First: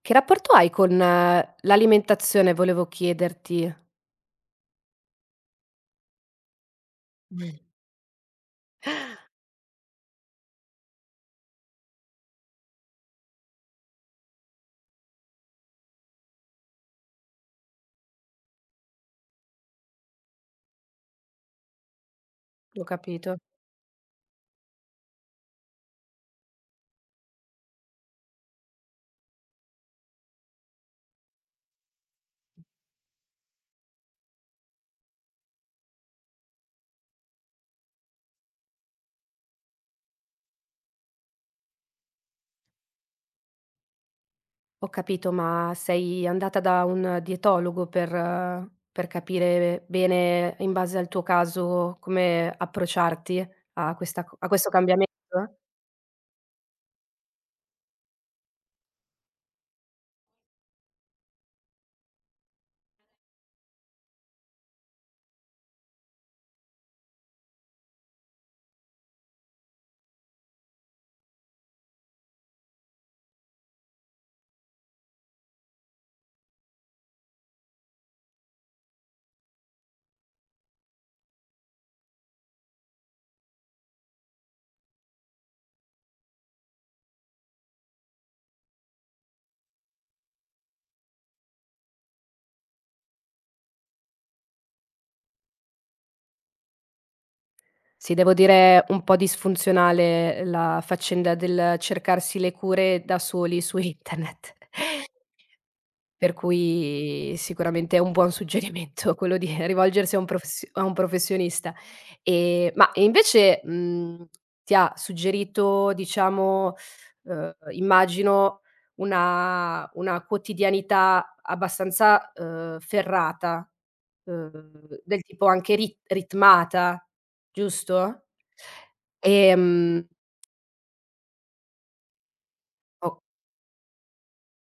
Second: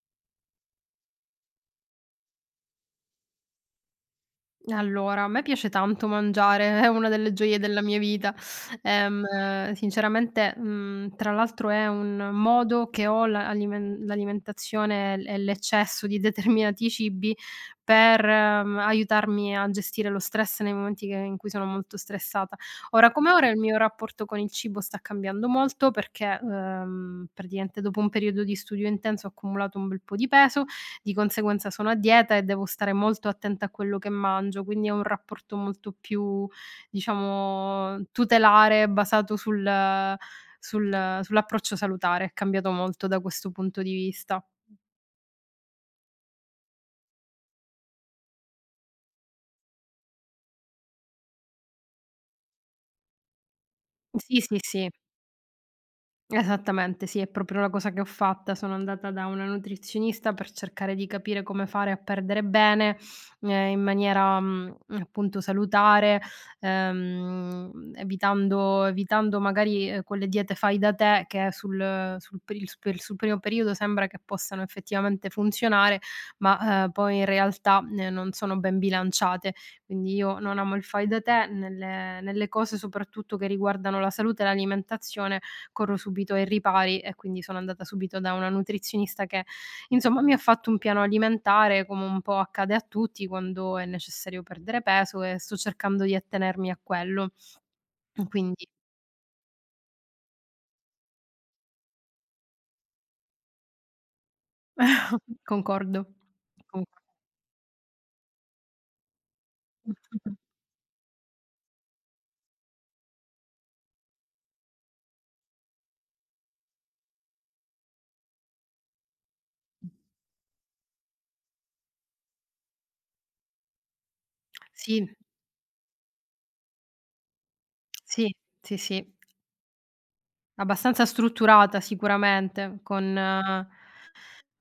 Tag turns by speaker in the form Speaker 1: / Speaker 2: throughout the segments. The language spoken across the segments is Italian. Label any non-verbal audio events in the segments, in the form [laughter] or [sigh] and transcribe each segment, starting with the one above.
Speaker 1: Che rapporto hai con l'alimentazione volevo chiederti.
Speaker 2: Allora, a me piace tanto mangiare, [laughs] è una delle gioie
Speaker 1: Mh,
Speaker 2: della mia vita. Sinceramente, tra l'altro è un modo che ho la alimen l'alimentazione e l'eccesso di determinati cibi per, aiutarmi a gestire lo stress nei momenti che in cui sono molto stressata.
Speaker 1: ho
Speaker 2: Ora come
Speaker 1: capito.
Speaker 2: ora il mio rapporto con il cibo sta cambiando molto perché, praticamente dopo un periodo di studio intenso ho accumulato un bel po' di peso, di conseguenza sono a dieta e devo stare molto attenta a quello che mangio, quindi è un rapporto molto più, diciamo, tutelare, basato sull'approccio salutare. È cambiato molto da questo punto di vista.
Speaker 1: Ho capito, ma sei andata da un dietologo per capire bene, in base al tuo caso, come approcciarti a questa co
Speaker 2: Sì,
Speaker 1: a
Speaker 2: sì,
Speaker 1: questo
Speaker 2: sì.
Speaker 1: cambiamento?
Speaker 2: Esattamente, sì, è proprio la cosa che ho fatta. Sono andata da una nutrizionista per cercare di capire come fare a perdere bene, in maniera, appunto, salutare, evitando magari, quelle diete fai da te che sul primo periodo sembra che possano effettivamente funzionare, ma, poi in realtà, non sono ben bilanciate. Quindi io non amo il fai da te nelle cose, soprattutto che riguardano la salute e l'alimentazione. Corro subito ai ripari e quindi sono andata subito da una nutrizionista che, insomma, mi ha fatto un piano alimentare, come un po' accade a tutti quando è necessario perdere peso, e sto cercando di attenermi a quello.
Speaker 1: Sì, devo
Speaker 2: Quindi
Speaker 1: dire è un po' disfunzionale la faccenda del cercarsi le cure da soli su internet.
Speaker 2: [laughs]
Speaker 1: [laughs]
Speaker 2: concordo.
Speaker 1: Per
Speaker 2: Concordo.
Speaker 1: cui sicuramente è un buon suggerimento [laughs] quello di rivolgersi a un profes a un professionista. Ma e invece, ti ha suggerito, diciamo, immagino una quotidianità abbastanza, ferrata,
Speaker 2: Sì,
Speaker 1: del tipo anche ritmata, giusto?
Speaker 2: sì, sì, sì.
Speaker 1: Ehm,
Speaker 2: Abbastanza strutturata, sicuramente,
Speaker 1: o
Speaker 2: con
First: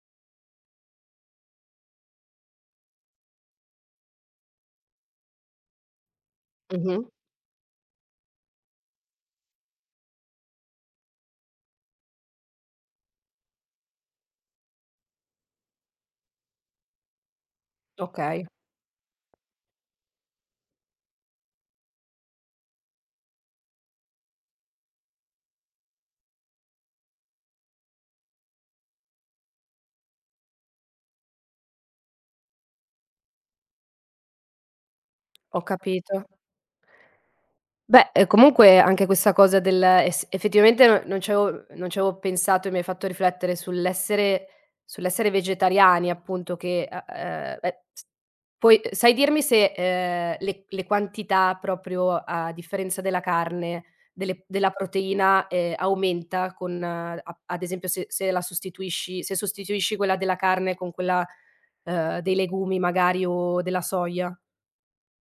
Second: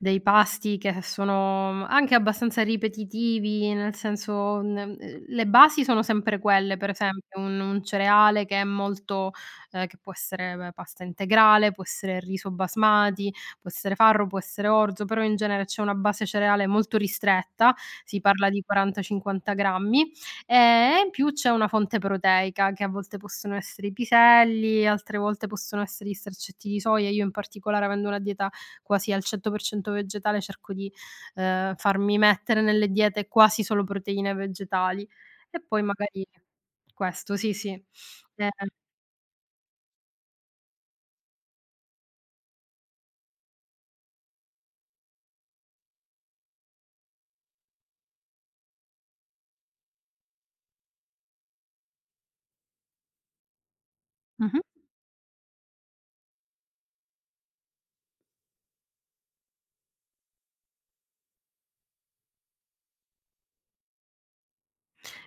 Speaker 2: dei pasti che sono anche abbastanza ripetitivi, nel senso, n le basi sono sempre quelle, per
Speaker 1: mh-mh,
Speaker 2: esempio un cereale che è molto che può essere p pasta integrale, può essere riso basmati, può essere farro, può essere orzo, però in genere c'è una base cereale molto ristretta, si
Speaker 1: okay,
Speaker 2: parla di 40, 50 grammi, e in più c'è una fonte proteica che a volte possono essere i piselli, altre volte possono essere gli straccetti di soia. Io in particolare, avendo una dieta quasi al 100% vegetale, cerco di, farmi mettere nelle diete quasi solo proteine vegetali. E
Speaker 1: ho
Speaker 2: poi
Speaker 1: capito.
Speaker 2: magari questo, sì, sì.
Speaker 1: Beh,
Speaker 2: Ehm
Speaker 1: comunque anche questa cosa del es effettivamente non ci avevo pensato e mi hai fatto riflettere sull'essere vegetariani, appunto, che a beh, s poi sai dirmi se, le quantità, proprio a differenza della carne, delle
Speaker 2: mh-mh.
Speaker 1: della proteina, aumenta con a ad esempio se la sostituisci, se sostituisci quella della carne con quella, dei legumi, magari, o della soia,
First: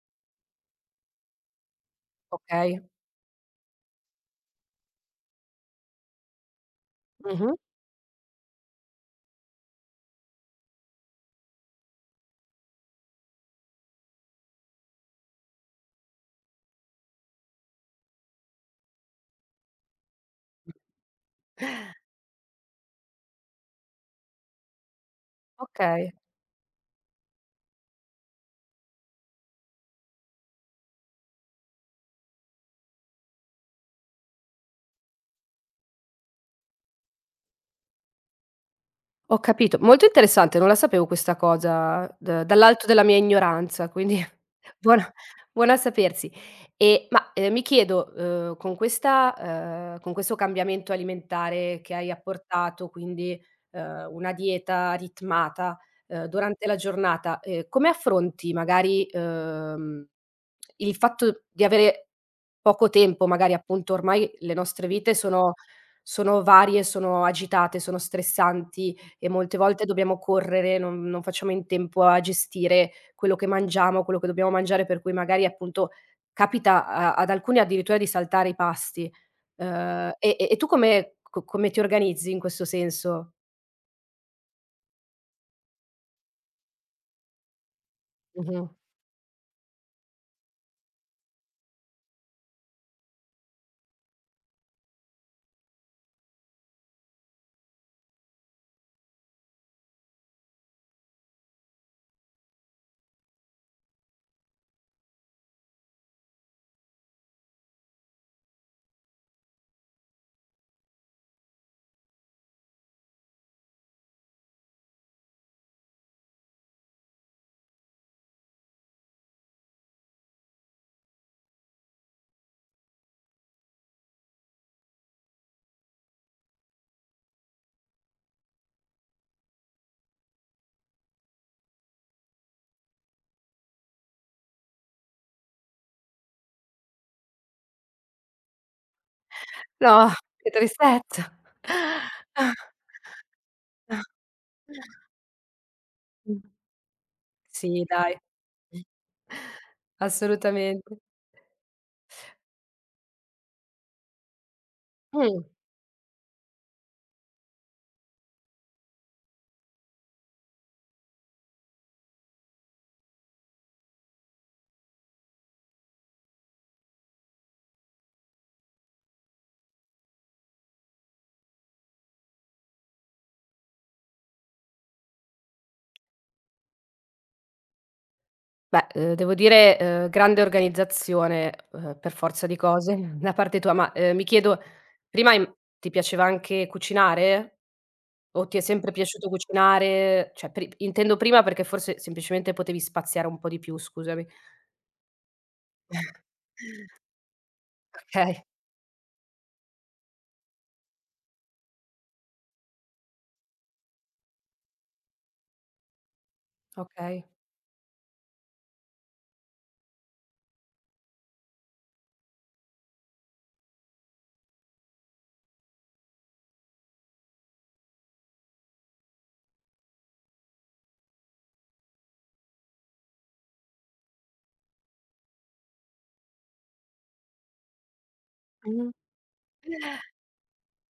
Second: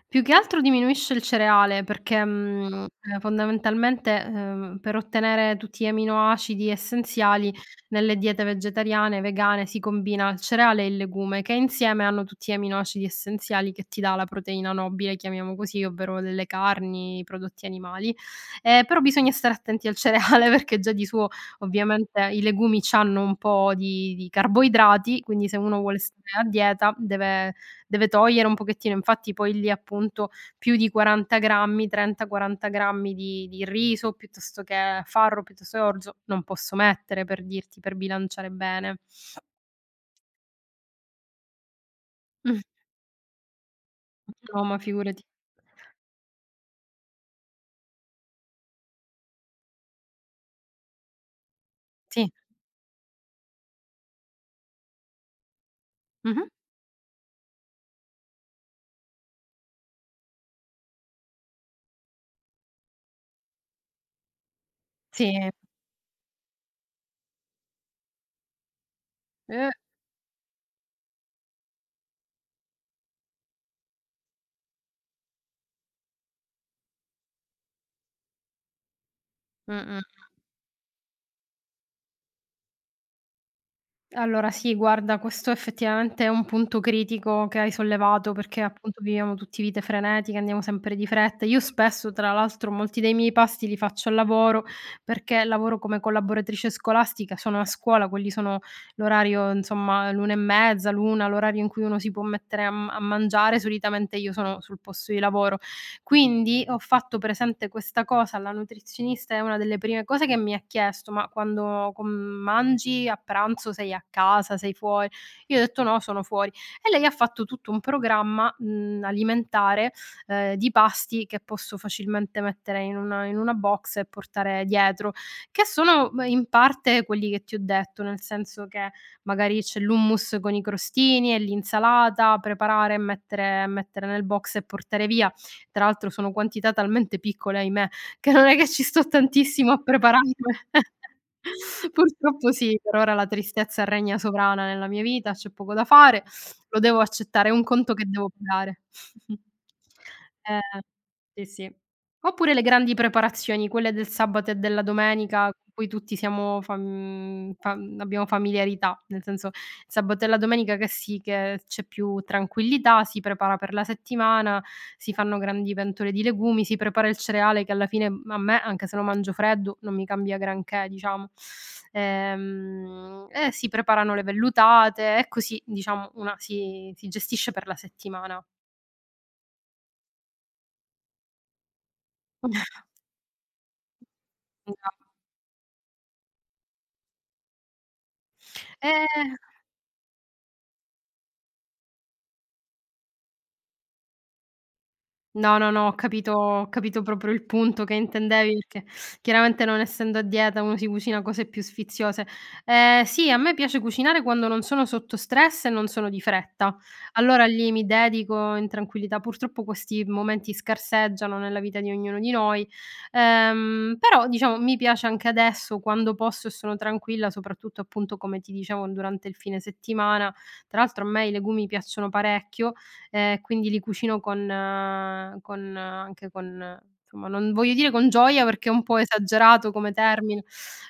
Speaker 2: Più che altro diminuisce il cereale perché,
Speaker 1: okay.
Speaker 2: fondamentalmente, per ottenere tutti gli aminoacidi essenziali
Speaker 1: Mh-mh.
Speaker 2: nelle diete vegetariane e vegane, si combina il cereale e il legume, che insieme hanno tutti gli aminoacidi essenziali che ti dà la proteina nobile, chiamiamo così, ovvero delle carni, i prodotti animali. Però bisogna stare attenti al cereale [laughs] perché già di suo, ovviamente, i legumi c'hanno un po' di carboidrati, quindi se uno vuole
Speaker 1: Okay.
Speaker 2: stare a dieta deve deve togliere un pochettino, infatti poi lì appunto più di 40 grammi, 30, 40 grammi di riso, piuttosto che farro, piuttosto che orzo, non posso mettere, per dirti, per bilanciare bene.
Speaker 1: Ho capito. Molto interessante, non la sapevo questa cosa, d
Speaker 2: Mh.
Speaker 1: dall'alto della mia ignoranza, quindi
Speaker 2: No,
Speaker 1: [laughs]
Speaker 2: ma
Speaker 1: buona
Speaker 2: figurati.
Speaker 1: buona a sapersi. E ma, mi chiedo, con questa con questo cambiamento alimentare che hai
Speaker 2: Sì.
Speaker 1: apportato, quindi, una dieta ritmata,
Speaker 2: Mh-mh.
Speaker 1: durante la giornata, come affronti, magari, il fatto di avere poco tempo, magari, appunto, ormai le nostre vite
Speaker 2: Sì.
Speaker 1: sono varie, sono agitate, sono stressanti e molte
Speaker 2: Eh.
Speaker 1: volte dobbiamo correre, non facciamo in tempo a gestire quello che mangiamo, quello che dobbiamo mangiare, per cui magari appunto capita a ad alcuni addirittura di saltare i pasti.
Speaker 2: Mh-mh.
Speaker 1: E tu come ti organizzi in questo senso?
Speaker 2: Allora sì, guarda, questo effettivamente è un punto critico che hai sollevato, perché
Speaker 1: Mh-mh.
Speaker 2: appunto viviamo tutti vite frenetiche, andiamo sempre di fretta. Io spesso, tra l'altro, molti dei miei pasti li faccio al lavoro perché lavoro come collaboratrice scolastica, sono a scuola, quelli sono l'orario, insomma, l'una e mezza, l'una, l'orario in cui uno si può mettere a, a mangiare. Solitamente io sono sul posto di lavoro, quindi ho fatto presente questa cosa alla nutrizionista, è una delle prime cose che mi ha chiesto: "Ma quando com mangi a pranzo sei a casa, sei fuori?" Io ho detto: "No, sono fuori." E lei ha fatto tutto un programma, alimentare, di pasti che posso facilmente mettere in una box e portare dietro, che sono b in parte quelli che ti ho detto, nel senso che magari c'è l'hummus con i crostini e l'insalata, preparare e mettere nel box e portare via. Tra l'altro sono quantità talmente piccole, ahimè, che non è che ci sto tantissimo a
Speaker 1: No, che
Speaker 2: prepararle. [laughs]
Speaker 1: tristezza.
Speaker 2: Purtroppo sì,
Speaker 1: [laughs]
Speaker 2: per ora la tristezza regna sovrana nella mia vita, c'è poco da fare,
Speaker 1: Mh.
Speaker 2: lo devo accettare, è un
Speaker 1: Sì
Speaker 2: conto che
Speaker 1: dai,
Speaker 2: devo pagare. [laughs] Eh,
Speaker 1: assolutamente.
Speaker 2: sì, sì. Oppure le grandi preparazioni, quelle del sabato e della
Speaker 1: Mh.
Speaker 2: domenica, con cui tutti siamo fam fam abbiamo familiarità, nel senso il sabato e la domenica che sì, che c'è più tranquillità, si prepara per la settimana, si fanno grandi pentole di legumi, si prepara il cereale che alla fine a me, anche se lo mangio freddo, non mi cambia granché, diciamo. E si preparano le vellutate e così, diciamo, una si gestisce per la settimana.
Speaker 1: Beh, devo dire, grande organizzazione, per forza di
Speaker 2: [laughs]
Speaker 1: cose [laughs] da parte tua, ma, mi chiedo
Speaker 2: Esatto.
Speaker 1: prima im ti piaceva anche cucinare? O ti è sempre piaciuto
Speaker 2: Eh
Speaker 1: cucinare? Cioè pri intendo prima, perché forse semplicemente potevi spaziare un po' di più, scusami. [laughs]
Speaker 2: No, no, no, ho capito proprio il punto che
Speaker 1: Okay,
Speaker 2: intendevi, perché chiaramente non essendo a dieta uno si cucina cose più sfiziose. Sì, a me piace cucinare quando non sono sotto stress e non sono di fretta.
Speaker 1: okay.
Speaker 2: Allora lì mi dedico in tranquillità. Purtroppo questi momenti scarseggiano nella vita di ognuno di noi, però diciamo mi piace anche adesso quando posso e sono tranquilla, soprattutto appunto come ti dicevo durante il fine settimana. Tra l'altro a me i legumi piacciono parecchio, quindi li cucino con anche con insomma, non voglio dire con gioia perché è un
Speaker 1: Mh-mh.
Speaker 2: po' esagerato come termine,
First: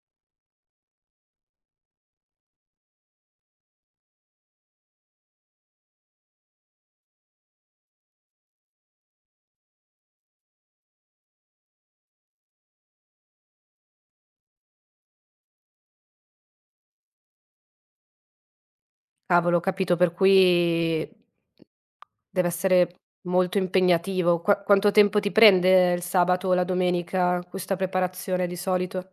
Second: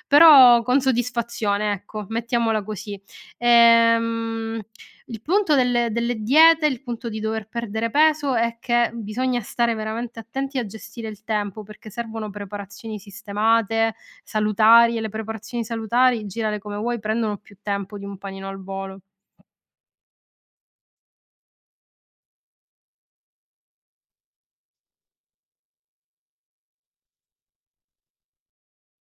Speaker 2: però con soddisfazione, ecco, mettiamola così. Ehm, il punto delle diete, il punto di dover perdere peso è che bisogna stare veramente attenti a gestire il tempo, perché servono preparazioni sistemate, salutari, e le preparazioni salutari, girale come vuoi, prendono più tempo di un panino al volo.
Speaker 1: Cavolo, ho capito, per cui deve essere molto impegnativo. Quanto tempo ti prende il sabato o la domenica questa preparazione di solito?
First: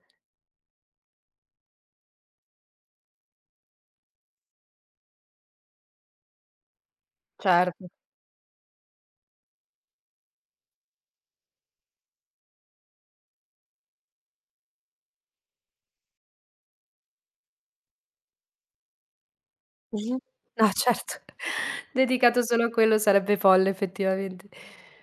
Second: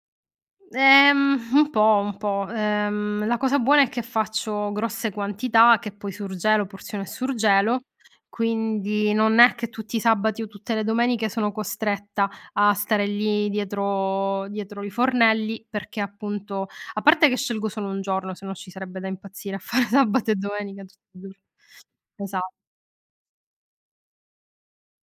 Speaker 2: Un po', un po'. La cosa buona è che faccio grosse quantità che poi surgelo, porziono e surgelo,
Speaker 1: Certo.
Speaker 2: quindi non è che tutti i sabati o tutte le domeniche sono costretta a stare lì dietro i fornelli, perché appunto a parte che scelgo solo un giorno, se no ci sarebbe da impazzire a fare [laughs]
Speaker 1: Mh-mh.
Speaker 2: sabato e
Speaker 1: No,
Speaker 2: domenica tutti i
Speaker 1: certo.
Speaker 2: giorni.
Speaker 1: [laughs]
Speaker 2: Esa
Speaker 1: Dedicato solo a quello sarebbe folle effettivamente.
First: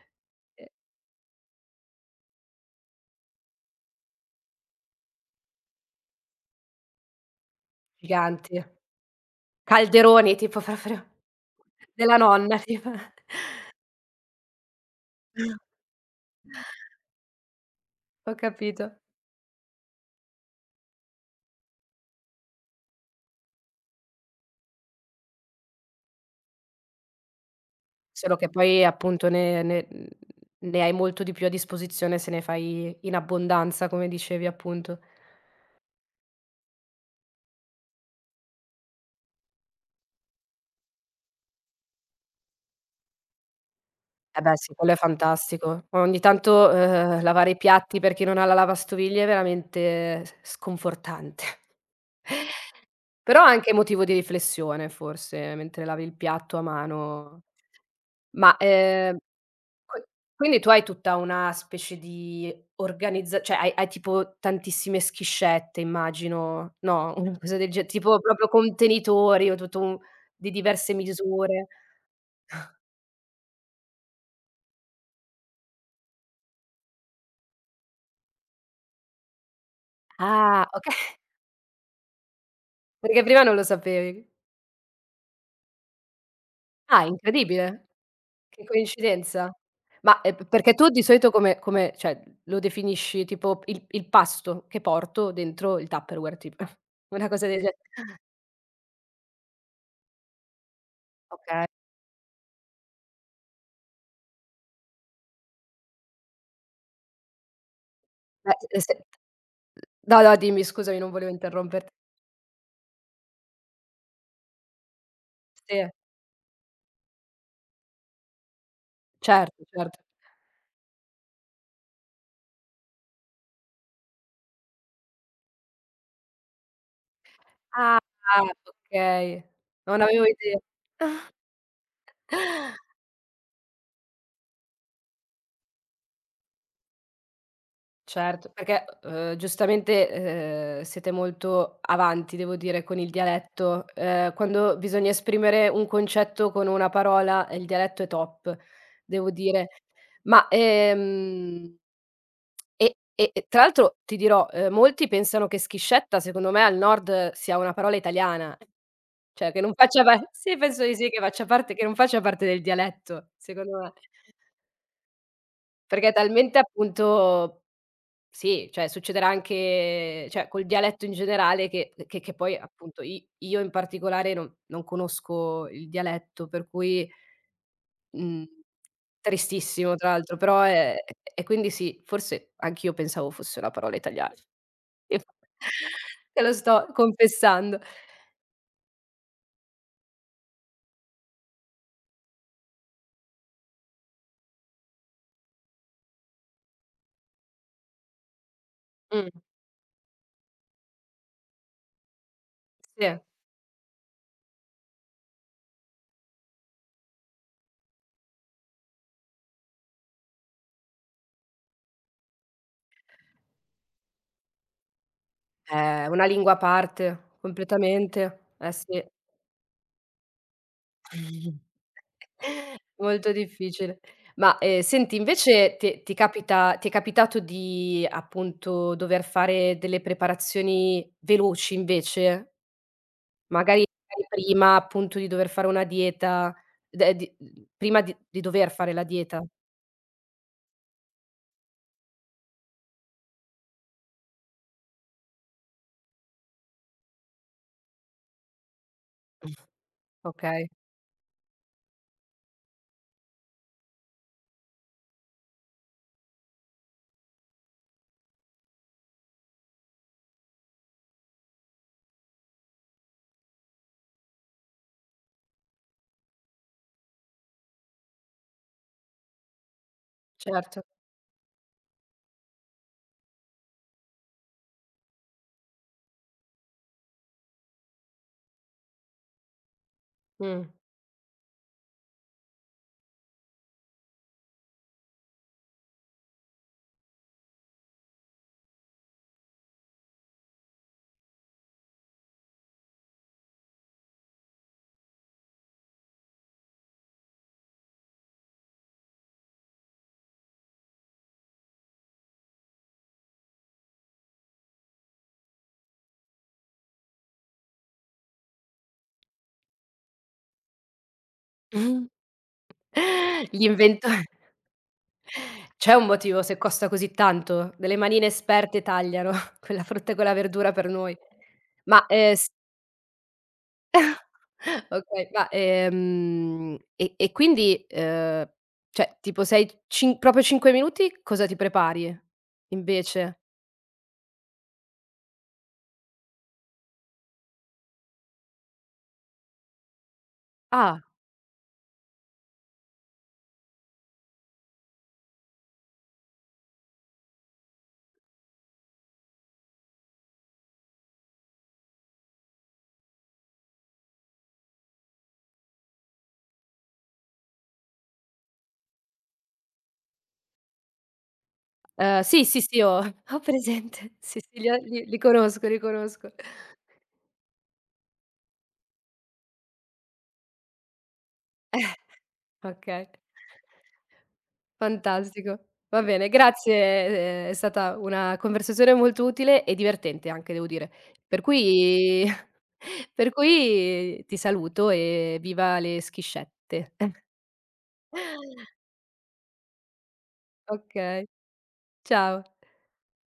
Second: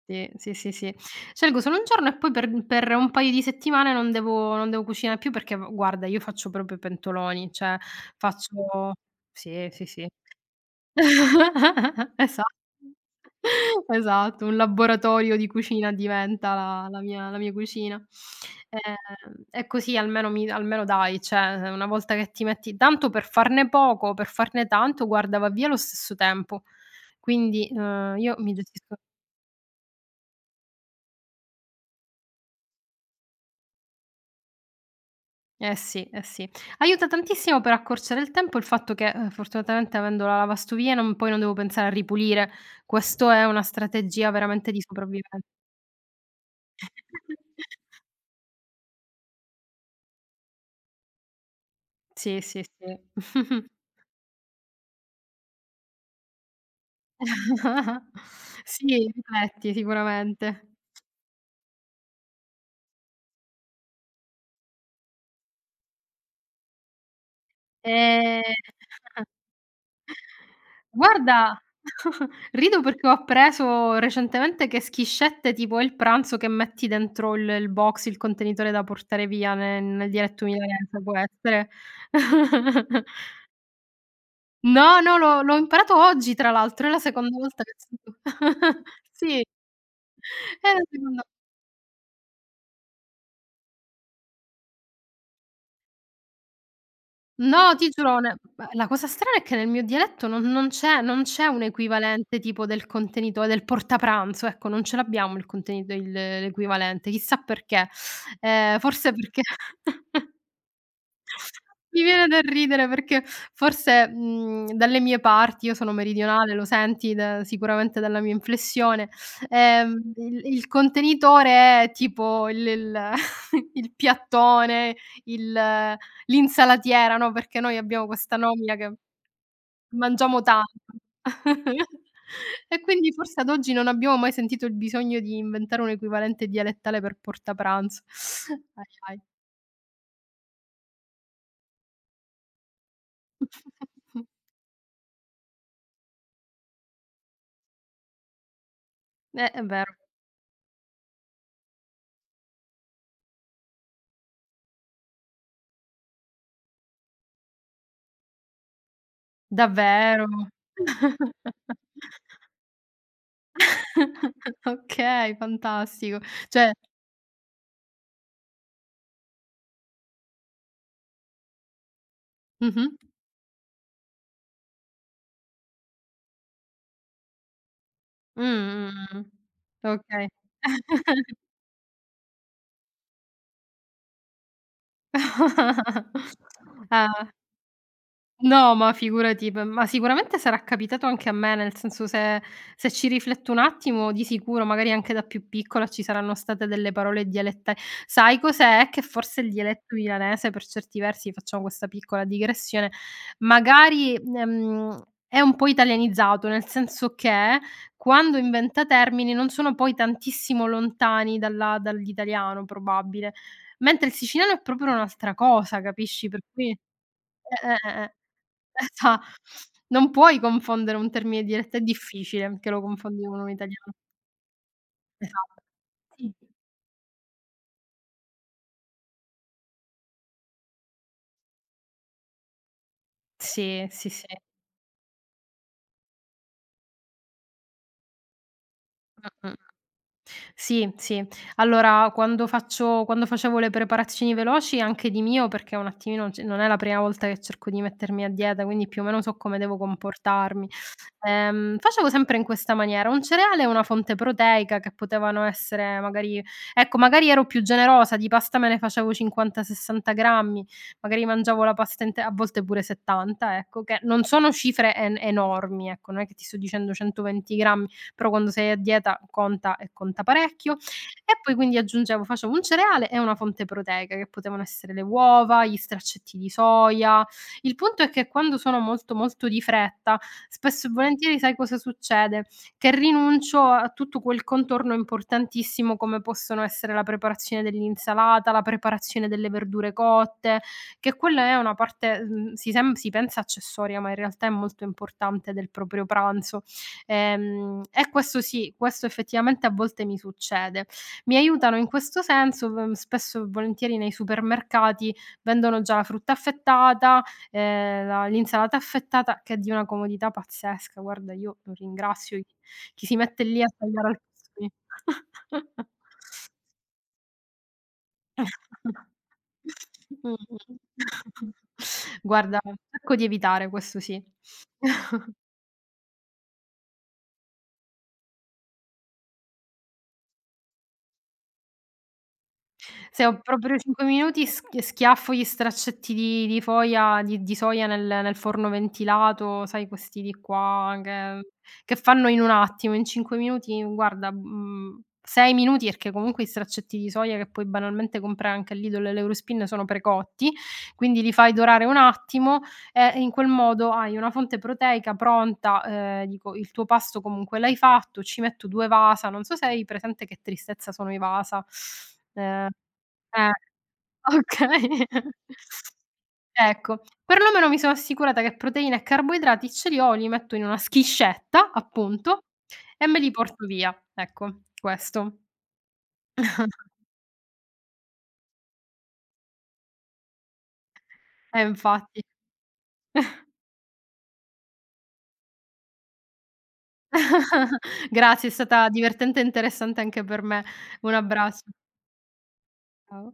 Speaker 2: sì, sì, sì, sì. Scelgo solo un giorno e poi per un paio di settimane non devo cucinare più perché v guarda, io faccio proprio pentoloni, cioè
Speaker 1: Giganti,
Speaker 2: faccio sì, sì, sì.
Speaker 1: calderoni tipo [laughs] proprio
Speaker 2: [laughs]
Speaker 1: della
Speaker 2: Esa
Speaker 1: nonna tipo.
Speaker 2: esatto, un laboratorio di cucina diventa la mia cucina.
Speaker 1: Ho capito.
Speaker 2: E così almeno dai, cioè una volta che ti metti tanto per farne poco, per farne tanto, guarda, va via lo stesso tempo. Quindi, io
Speaker 1: Solo che
Speaker 2: mi
Speaker 1: poi,
Speaker 2: gestisco.
Speaker 1: appunto, ne hai molto di più a disposizione se ne fai in abbondanza, come dicevi appunto.
Speaker 2: Eh sì, eh sì. Aiuta tantissimo per accorciare il tempo il fatto che, fortunatamente, avendo la lavastoviglie non poi non devo pensare a ripulire. Questo è una strategia
Speaker 1: Eh beh
Speaker 2: veramente
Speaker 1: sì,
Speaker 2: di
Speaker 1: quello è
Speaker 2: sopravviven.
Speaker 1: fantastico. Ogni tanto, lavare i piatti per chi non ha la lavastoviglie è veramente s sconfortante.
Speaker 2: Sì, sì,
Speaker 1: Però
Speaker 2: sì.
Speaker 1: anche motivo di riflessione forse, mentre lavi il piatto a mano.
Speaker 2: [laughs]
Speaker 1: Ma,
Speaker 2: Sì, rifletti
Speaker 1: qui quindi tu
Speaker 2: sicuramente.
Speaker 1: hai tutta una specie di organizza cioè hai tipo tantissime schiscette, immagino, no, [laughs] una cosa del ge tipo
Speaker 2: Ehm,
Speaker 1: proprio contenitori o tutto un di diverse
Speaker 2: Guarda,
Speaker 1: misure.
Speaker 2: [laughs] rido perché ho appreso recentemente che schiscette tipo è il pranzo che metti dentro il box, il contenitore da portare via ne nel dialetto
Speaker 1: Ah, oka [laughs]
Speaker 2: milanese, può essere? [laughs]
Speaker 1: perché prima non lo sapevi.
Speaker 2: No, no, l'ho imparato oggi, tra l'altro, è la
Speaker 1: Ah,
Speaker 2: seconda volta che
Speaker 1: incredibile.
Speaker 2: sento.
Speaker 1: Che
Speaker 2: [laughs] Sì.
Speaker 1: coincidenza. Ma, p
Speaker 2: È
Speaker 1: perché
Speaker 2: la
Speaker 1: tu di
Speaker 2: seconda
Speaker 1: solito come cioè, lo definisci tipo il pasto che porto dentro il Tupperware tipo, [laughs] una cosa del
Speaker 2: no,
Speaker 1: ge
Speaker 2: ti giuro, ne ma la cosa strana è che nel mio dialetto non c'è, un
Speaker 1: okay.
Speaker 2: equivalente tipo del contenitore del portapranzo, ecco, non ce l'abbiamo il contenito il l'equivalente, chissà perché.
Speaker 1: Beh, e se
Speaker 2: Forse perché
Speaker 1: no, no, dimmi scusami, non volevo interromperti.
Speaker 2: mi viene da ridere perché forse, dalle mie parti, io
Speaker 1: Sì,
Speaker 2: sono meridionale, lo senti da sicuramente dalla mia inflessione,
Speaker 1: certo, certo.
Speaker 2: il contenitore è tipo il [laughs] il piattone, il l'insalatiera, no, perché noi
Speaker 1: Ah,
Speaker 2: abbiamo questa nomina che
Speaker 1: okay. Non avevo
Speaker 2: mangiamo
Speaker 1: idea.
Speaker 2: tanto. [laughs] E quindi forse ad oggi non abbiamo mai sentito il bisogno di inventare un equivalente dialettale per portapranzo.
Speaker 1: Certo,
Speaker 2: [laughs]
Speaker 1: perché,
Speaker 2: Ai, ai.
Speaker 1: giustamente, siete molto avanti, devo dire, con il dialetto.
Speaker 2: [laughs]
Speaker 1: Quando bisogna esprimere un concetto con una parola, il dialetto è top, devo
Speaker 2: È
Speaker 1: dire.
Speaker 2: vero.
Speaker 1: Ma, e e tra l'altro ti dirò, molti pensano che schiscetta, secondo me, al nord sia una parola italiana, cioè che non faccia pa
Speaker 2: Davvero?
Speaker 1: [laughs] sì, penso di sì, che faccia
Speaker 2: [laughs]
Speaker 1: parte che non faccia parte del dialetto, secondo me,
Speaker 2: Okay,
Speaker 1: perché è
Speaker 2: fantastico.
Speaker 1: talmente
Speaker 2: Cioè
Speaker 1: appunto sì, cioè succederà anche cioè col dialetto in generale che poi,
Speaker 2: mh-mh.
Speaker 1: appunto, i io in particolare non conosco il dialetto, per cui,
Speaker 2: Mh,
Speaker 1: mhmm,
Speaker 2: mh, mh.
Speaker 1: tristissimo tra
Speaker 2: Okay.
Speaker 1: l'altro, però e quindi sì, forse anch'io pensavo fosse una parola italiana. E fa- [laughs]
Speaker 2: [laughs]
Speaker 1: te lo sto
Speaker 2: Ah.
Speaker 1: confessando.
Speaker 2: No, ma figurati, p ma sicuramente sarà capitato anche a me, nel senso se ci rifletto un attimo di sicuro, magari anche da più piccola, ci saranno state delle parole dialetta. Sai cos'è? Che
Speaker 1: Mh,
Speaker 2: forse il dialetto milanese per certi versi, facciamo questa piccola digressione,
Speaker 1: sì,
Speaker 2: magari, è un po' italianizzato, nel senso che quando inventa termini non sono poi tantissimo lontani dalla dall'italiano, probabile, mentre il siciliano è proprio un'altra cosa,
Speaker 1: è una
Speaker 2: capisci? Per
Speaker 1: lingua a
Speaker 2: cui
Speaker 1: parte
Speaker 2: eh.
Speaker 1: completamente, eh sì.
Speaker 2: Esa non puoi confondere un termine
Speaker 1: [laughs]
Speaker 2: dialetto, è difficile che lo confondi
Speaker 1: Molto
Speaker 2: con un italiano.
Speaker 1: difficile. Ma, senti
Speaker 2: Esatto.
Speaker 1: invece
Speaker 2: Sì.
Speaker 1: ti è capitato di, appunto, dover fare delle preparazioni veloci invece? Magari
Speaker 2: Sì, sì, sì.
Speaker 1: magari prima, appunto, di dover fare una dieta, prima di dover fare la dieta.
Speaker 2: Mh-mh. Sì, sì. Allora quando facevo le preparazioni veloci anche di mio, perché un attimino c non è la prima volta che cerco di mettermi a dieta, quindi più o meno so come devo comportarmi.
Speaker 1: Okay,
Speaker 2: Facevo sempre in questa maniera: un cereale e una fonte proteica che potevano essere magari, ecco, magari ero più generosa, di pasta me ne facevo 50, 60 grammi, magari mangiavo la pasta inte a volte pure 70, ecco, che non sono cifre en enormi, ecco, non è che ti sto dicendo 120 grammi, però quando sei a dieta conta, e conta parecchio.
Speaker 1: certo.
Speaker 2: E poi quindi aggiungevo, facevo un cereale e una fonte proteica, che potevano essere le uova, gli straccetti di soia. Il punto è che quando sono molto, molto di fretta,
Speaker 1: Mh.
Speaker 2: spesso e volentieri sai cosa succede? Che rinuncio a tutto quel contorno importantissimo come possono essere la preparazione dell'insalata, la preparazione delle verdure cotte, che quella è una parte, si pensa accessoria, ma in realtà è molto importante del proprio pranzo. E questo sì, questo effettivamente a volte mi succede. Mi aiutano in questo senso, spesso e volentieri nei supermercati vendono già la frutta affettata, la l'insalata affettata, che è di una comodità pazzesca. Guarda, io lo
Speaker 1: [laughs]
Speaker 2: ringrazio chi chi si mette lì
Speaker 1: Gli
Speaker 2: a tagliare
Speaker 1: invento
Speaker 2: al sì.
Speaker 1: c'è un motivo se costa così tanto? Delle manine esperte tagliano [laughs]
Speaker 2: Mh-mh.
Speaker 1: quella frutta e quella verdura per noi.
Speaker 2: [laughs]
Speaker 1: Ma,
Speaker 2: [laughs]
Speaker 1: s
Speaker 2: Guarda, cerco di evitare, questo sì.
Speaker 1: Okay, ma, e quindi, cioè tipo sei cin proprio 5 minuti cosa ti prepari
Speaker 2: Se ho
Speaker 1: invece?
Speaker 2: proprio 5 minuti schiaffo gli straccetti di foia di soia nel forno ventilato, sai questi di qua
Speaker 1: Ah,
Speaker 2: che fanno in un attimo, in 5 minuti, guarda, 6 minuti, perché comunque gli straccetti di soia che puoi banalmente comprare anche al Lidl e all'Eurospin sono precotti, quindi li fai dorare un attimo e in quel modo hai una fonte proteica pronta, dico il tuo pasto comunque l'hai fatto, ci metto 2 vasa, non so se hai presente che tristezza sono i vasa.
Speaker 1: sì, sì,
Speaker 2: Ehm
Speaker 1: sì, ho [laughs] ho
Speaker 2: eh,
Speaker 1: presente. Sì, sì, li ho,
Speaker 2: okay.
Speaker 1: li conosco, li conosco.
Speaker 2: Ecco, perlomeno mi sono assicurata che proteine e carboidrati ce li ho, li metto in una schiscetta,
Speaker 1: [laughs]
Speaker 2: appunto,
Speaker 1: Okay.
Speaker 2: e me li porto via. Ecco, questo.
Speaker 1: Fantastico. Va bene, grazie, è stata una conversazione molto utile e divertente anche, devo dire. Per
Speaker 2: Infatti.
Speaker 1: cui [laughs] per cui ti saluto e viva le schiscette.
Speaker 2: [laughs] Grazie, è
Speaker 1: [laughs]
Speaker 2: stata divertente e interessante anche per me. Un
Speaker 1: Okay,
Speaker 2: abbraccio.
Speaker 1: ciao.
Speaker 2: Ciao.